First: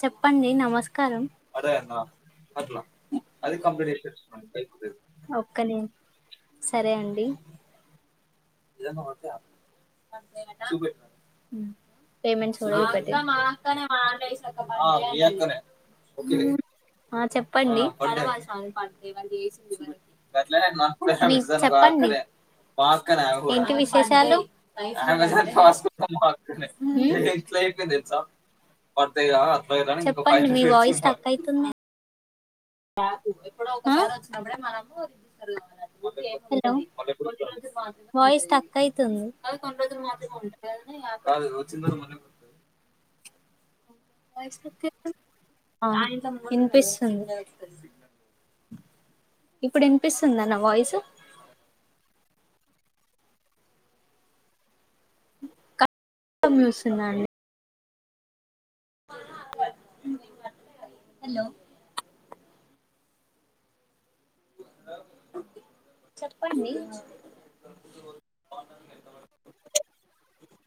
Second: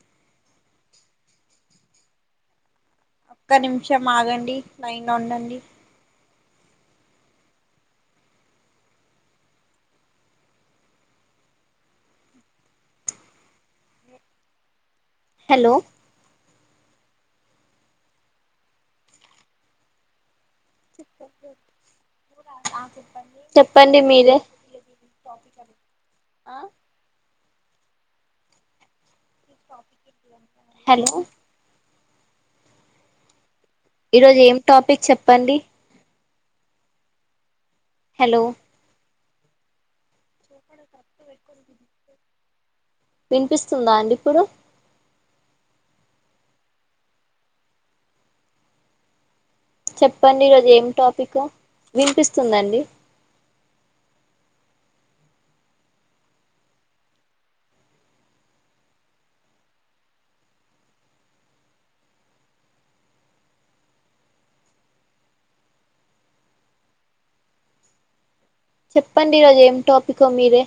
చెప్పండి. నమస్తే నమస్కారం. ఒక్క నిమిషం ఆగండి. లైన్ లో ఒక్క ఉండండి. ని సరే అండి. [unintelligible] [inaudible] హలో ఆ చెప్పండి. [unintelligible] చెప్పండి. ఏంటి చెప్పండి మీరే విశేషాలు హ్మ్ చెప్పండి. మీ వాయిస్ హలో స్టాక్ అయితుంది ఈరోజు ఏం టాపిక్ చెప్పండి హలో హలో వాయిస్ స్టక్ అయితుంది అ కొన్నీ రోజులు మాత్రమే ఉంటుంది వినిపిస్తూ సందా అండి ఇప్పుడు ఆ వినిపిస్తుంది ఇప్పుడు వినిపిస్తుందా చెప్పండి నా ఈరోజు ఏం వాయిస్ టాపిక్ వినిపిస్తుందండి కట్ కట్ వస్తుందా అండి హలో చెప్పండి చెప్పండి ఈ రోజు ఏం టాపిక్ మీరే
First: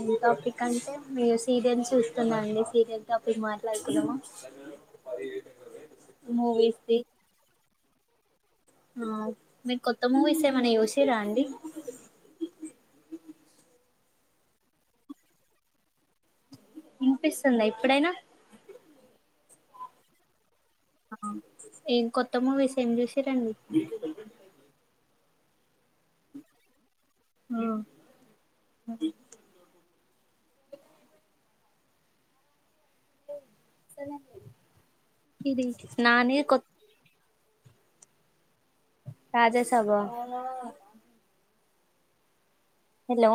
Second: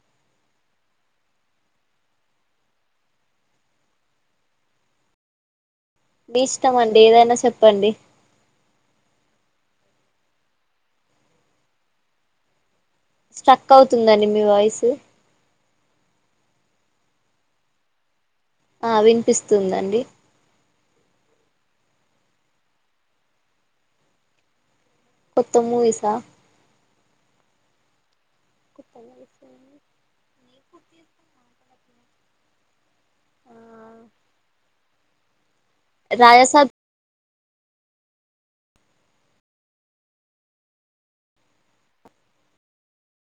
ఏన్ టాపిక్ అంటే మీరు సీరియల్ చూస్తున్నా అండి సీరియల్ టాపిక్ మాట్లాడుకుందామా మీ ఇష్టం అండి ఏదైనా చెప్పండి ఆ మీకు కొత్త మూవీస్ ఏమన్నా చూసిర్ర అండి స్ట్రక్ అవుతుందండి మీ వాయిసు వినిపిస్తుందా ఇప్పుడైనా ఆ వినిపిస్తుందండి ఆ ఏం కొత్త మూవీస్ ఏం చూసిర్రుండి కొత్త మూవీస్ క్కా ఆ కుప్పల్లో విష సరేం ఇది నానేే కొత్త రాజసాబ్ రాజసాబ్ ఆ హలో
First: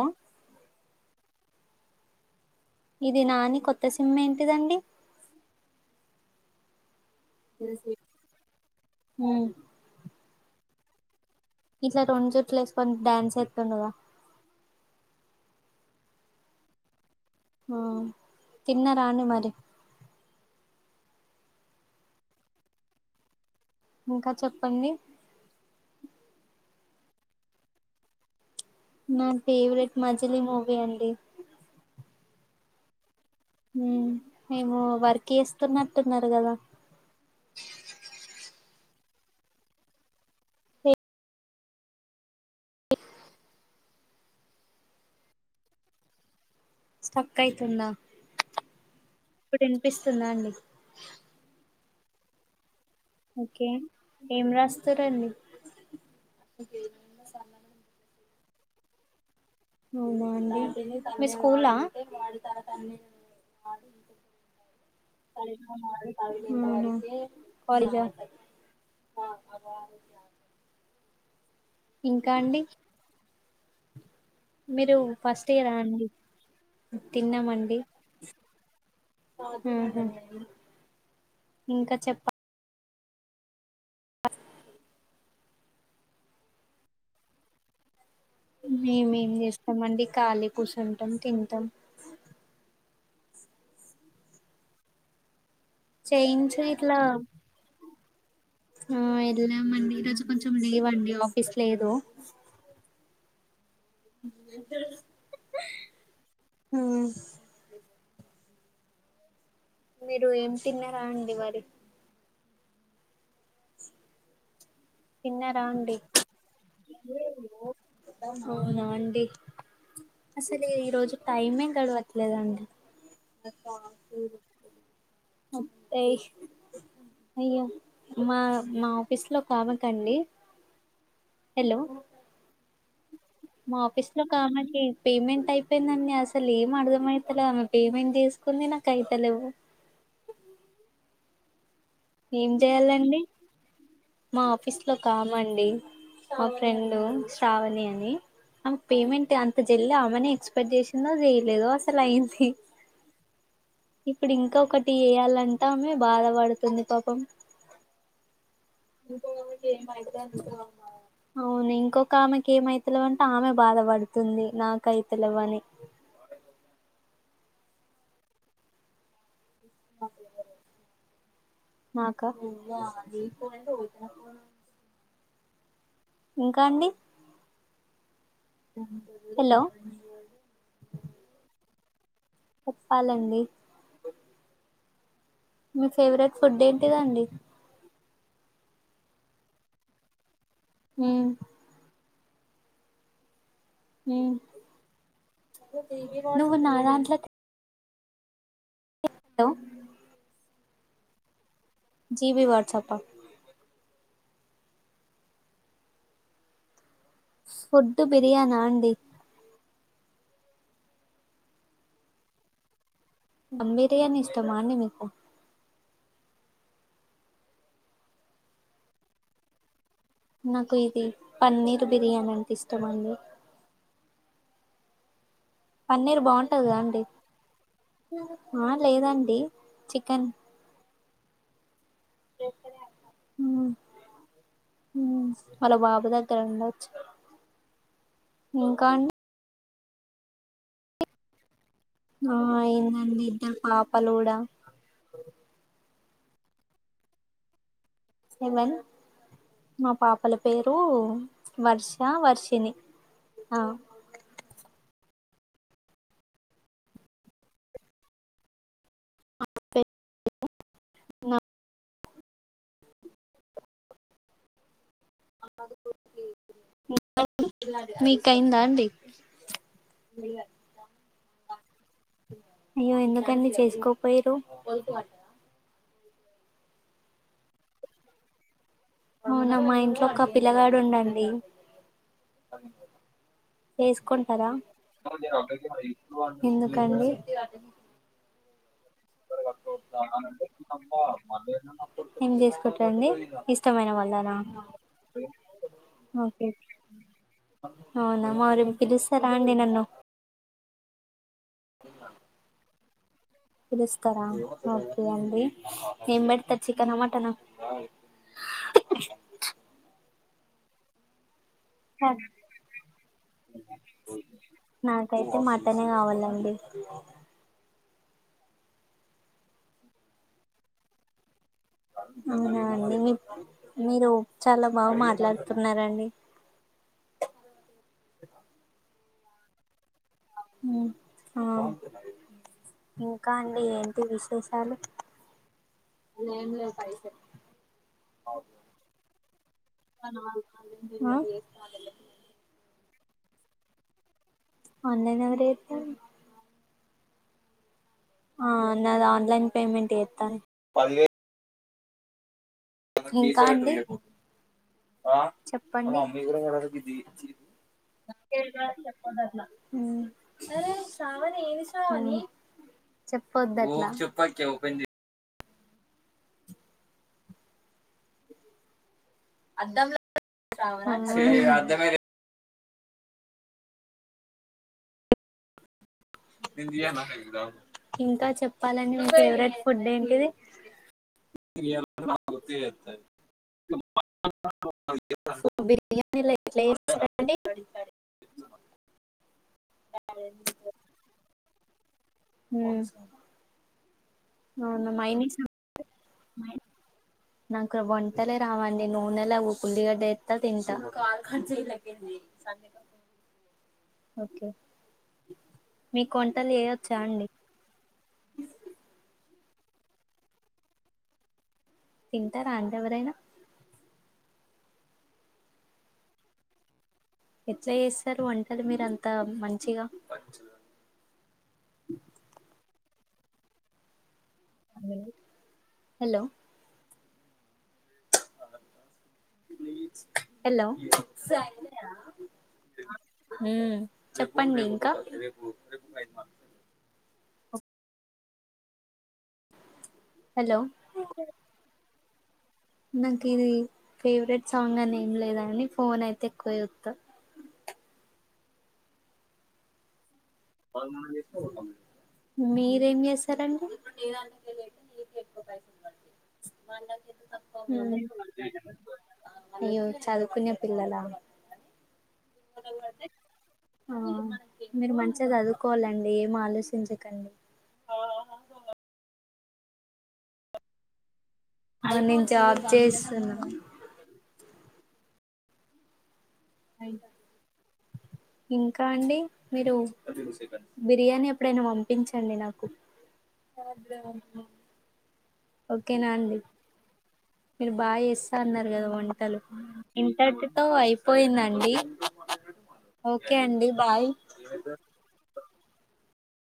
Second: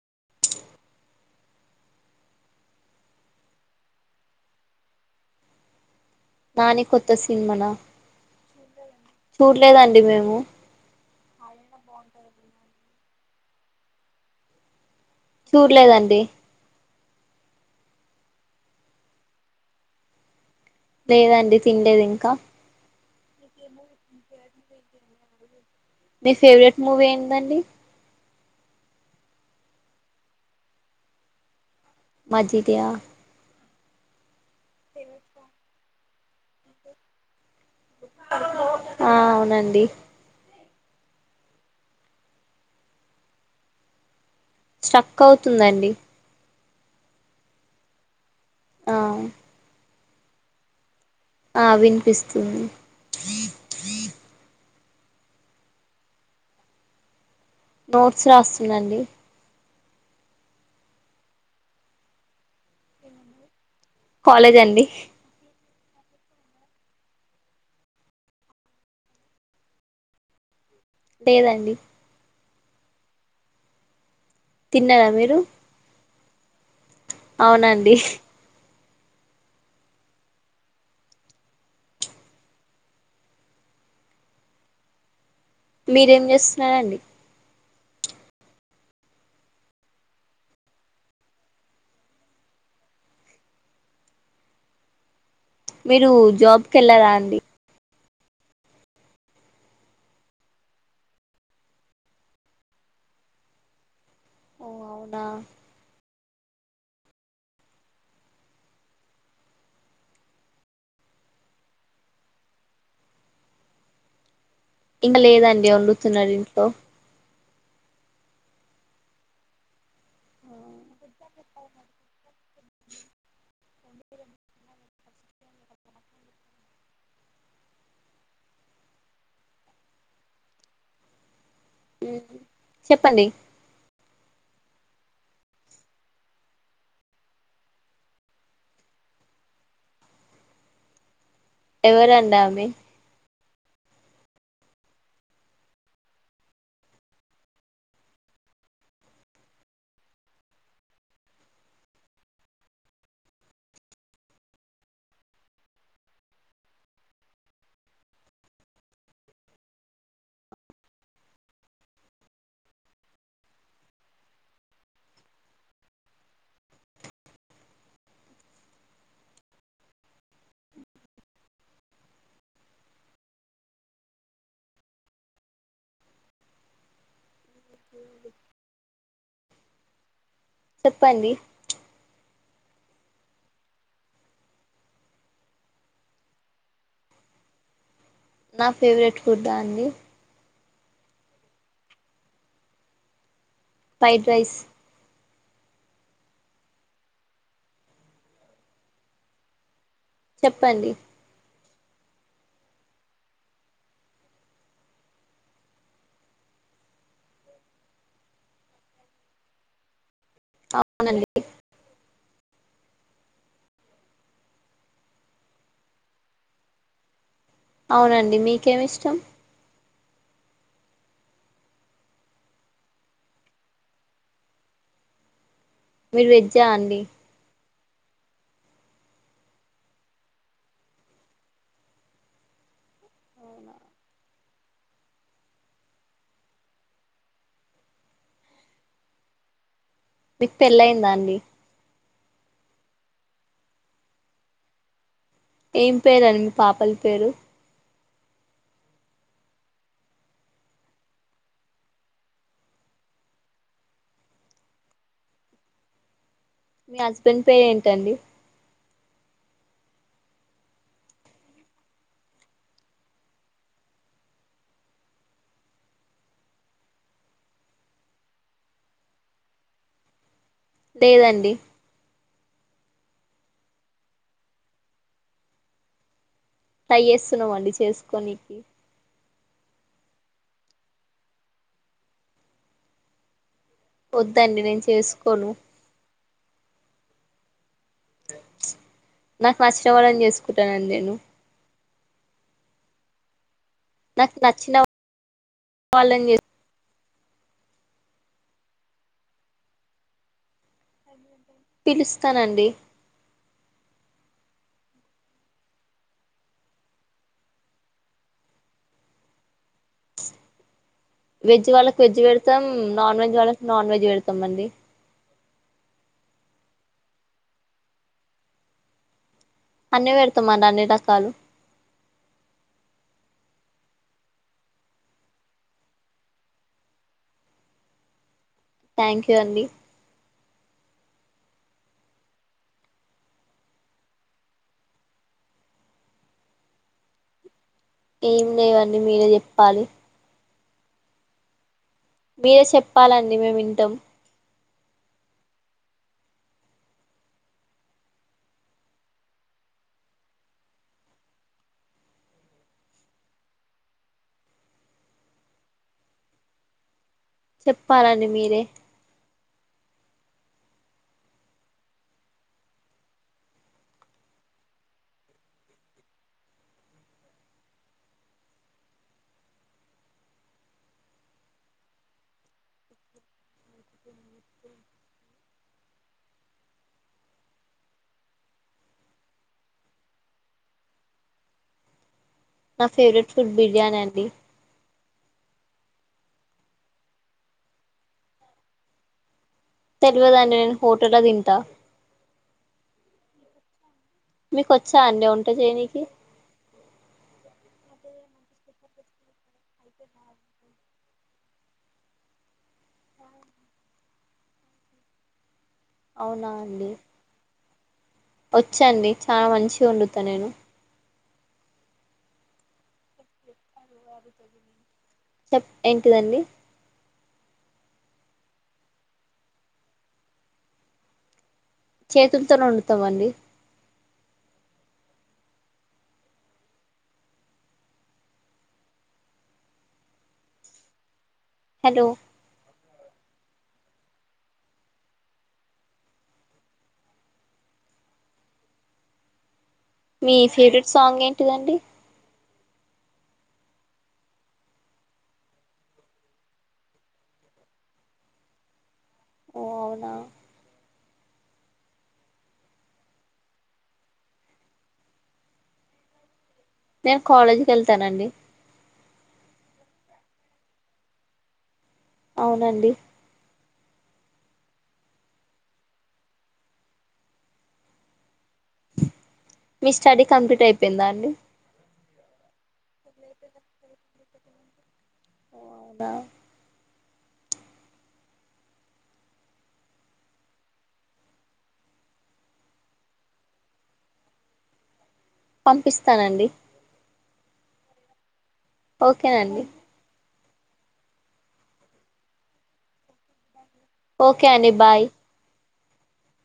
ఇది నాని కొత్త సినిమా ఏంటిదండి నాని కొత్త త్త సినిమా నా చూడలేదండి మేము ఇట్లా రెండు చుట్లు వేసుకొని డాన్స్ వేస్తుండగా చూడలేదండి తిన్నరా అండి మరి లేదండి తినలేదు ఇంకా ఇంకా చెప్పండి మీ ఫేవరెట్ మూవీ ఏందండి నా ఫేవరెట్ మజిలి మూవీ అండి మజీ త్యా హ మేము వర్క్ చేస్త తున్నట్టున్నారు కదా ఆ అవునండి అ స్ట్రక్ అవుతుందండి స్టక్ ఐతుందా ఆ ఇప్పుడ ఇప్పిస్తుదండి ఆ వినిపిస్తుంది ఓకే ఏమరాస్ సరండి నోట్స్ రాస్తున్నాండి అవునా అండి మీ స్కూల్ కాలేజ్ అండి పరి లేదండి ఇంకా అండి మీరు ఫస్ట్ ఇయర్ అండి తిన్నామండి అవునండి ఇంకా చెప్ప మీరేం చేస్తున్నారంండి మేమేం చేస్తామ అండి కాళీ కూసుంటాం తింటాం మీరు చేయించి జాబ్కి ఇట్లా వెళ్ళారా అండి ఆ వెళ్ళామండి ఈరోజు కొంచెం లీవండి ఆఫీస్ లేదు ఓ అవునా హ మీరు ఏం తిన్నారా అండి వరి ఇంకా తిన్నారా లేదండి అండి వండుతున్నాడు ఇంట్లో అవునా అండి అసలు మ్మ్. ఈరోజు టైమే గడవట్లేదండి అయ మా మా ఆఫీస్ లో కావ కండి హలో చెప్పండి మా ఆఫీస్ లో ఒకామెకి పేమెంట్ అయిపోయిందండి అసలు ఏం అర్థమైతలే ఆమె పేమెంట్ చేసుకుని నాకు అయితలేవు ఎవరండి ఏం ఆమె చేయాలండి మా ఆఫీస్ లో ఒకామండి మా ఫ్రెండు శ్రావణి అని ఆమె పేమెంట్ అంత జల్దీ ఆమెనె ఎక్స్పెక్ట్ చేసిందో చేయలేదో అసలు అయింది ఇప్పుడు ఇంకా ఒకటి ఎయాలంటా ఆమె బాధ పడుతుంది పాపం అవును ఇంకొక ఆమెకి ఏమైతలేవ్ అంట ఆమె బాధ పడుతుంది నాకైతలేవ్ అని [unintelligible] మాకా [unintelligible] ఇంకా అండి [unintelligible] హాల్లో చెప్పండి చెప్పాలండి మీ ఫేవ్రెట్ ఫుడ్ ఏంటిదండి నా ఫేవ్రెట్ ఫుడా అండి మ్మ్ ఫ్రైడ్ మ్మ్ రైస్ నువ్వు నాదాంట్లాకి లో చెప్పండి జీబీ వట్సపా ఫుడ్ బిర్యాన అండి అవునండీ బిర్యాని ఇష్టమాండి మీకు అవునండి మీకేమిష్టం నాకు ఇది పన్నీర్ బిర్యానంటె ఇష్టమండి పన్నీరు మీరు వెజ్జా బాగుంటదగ అండి ఆ లేదండి చికెన్ అవునా వాల బాబు దగ్గర ఉండొచ్చు ఇంకా అండి మీకు పెళ్ళయిందా అండి ఆ అయిందండి ఇద్దరు పాపలు కూడా ఏం పేరండి మీ పాపల పేరు ఏవన్ మా పాపల పేరు వర్ష వర్షిణి మీ హస్బెండ్ పేరెంటండి [inaudible] నా మీకైందా అండి లేదండి అయ్యో ఎందుకండి చేసుకోపోయిరు ట్రై చేస్తున్నమండి చేసుకోనికి అవునా మా ఇంట్లో ఒక పిల్లగాడుండండి ఏసుకుంటరా వద్దండి నేను చేసుకోను ఎందుకండి [unintelligible] నాకు నచ్చిన వాలనిచేసుకుంటానండి నేను ఏం చేసుకుంట్రండి ఇష్టమైన వాళ్ళనా నాకు నచ్చిన వాళ్ళని చే ఓకే అవునా మరి పిలుస్తారా అండి నన్ను పిలుస్తానండి ఓకే అండి ఏం పెడరు చికెన్ మటన. వెజ్ వాళ్ళకు వెజ్ పెడతాం నాన్ వెజ్ వాళ్ళకి నాన్ వెజ్ పెడతాం అండి నాకైతే మటనే కావాలండి అన్ని పెడతామ అన్ని రకాలు అవునా అండి మీ మీరు చాలా బాగా మాట్లాడుతున్నారంండి థ్యాంక్యూ. అండి ఇంకా అండి ఏంటి విశేషాలు ఏమి లేవండి మీరే చెప్ప పాలి ఆ మీరే చెప్పాలండి మేమి వింటాం అన్లైన్ ఎవరైతే ఆ నాది ఆన్లైన్ పేమెంట్ ఎస్త ఇంకా అండి చెప్పండి చెప్పాలండి మీరే చెప్పొద్దట్ల అద్దం ఇంకా చెప్పాలండి మా ఫేవరెట్ ఫుడ్ ఏంటిది ఇ నా ఫేవరెట్ ఫుడ్ బిర్యానీ అండి పో మీరు ఎట్లచేస్తారండి తెల్వదండీ నేను హోటల్ ల తింటా హ్మ్మ్ మీకు అవును వచ్చా మైని అండి వంట చేయనికి నాకు వంటలే రావండి నూనె ల ఒక వుల్లిగడ్డ ఎత్త తింటా ఓకే మీ వంటలు ఎయొచ్చా అండి వచ్చండి చాలా మంచిగా వండుతా నేను తింటారా అంట ఎవరైనా చెప్ ఏంటిదండి ఎట్లా చేస్తారు వంటలు మీరు అంతా మంచిగా చేతులతోనే వండుతాం అండి హలో హలో హలో హ్మ్మ్ చెప్పండి ఇంకా మీ హలో ఫేవరెట్ సాంగ్ ఏంటిదండి నాకు ఇది ఫేవరెట్ సాంగ్ అని ఏం లేదంని ఫోన్ అయితే ఎక్కువ జూస్తా ఓ అవునా. మీరేం చేస్తారండీ మళ్ళ నేను తప్ప కాలేజీకి హ్మ్ వెళ్తానండి అయ్యో చదువుకునే పిల్లలా అవునండి ఆ మీర్ మన్ చిగా చదువుకోవాలండి ఏం ఆలోచించకండి మీ స్టడీ కంప్లీట్ అయిపోయిందా అండి వన్ నుంచి జాబ్ చేస్తున్నా అవునా హ్మ్ ఇంకా అండి మీరు బిర్యానీ ఎప్పుడైనా పంపించండి నాకు ఓకేనా అండి పంపిస్తాననండి మీరు బాయ ఏస్ అన్నారు కదా వంటలు ఓకేనండి ఇంట తో అయిపోయింద అండి ఓకే అండి బాయ్ ఓకే అండి బాయ్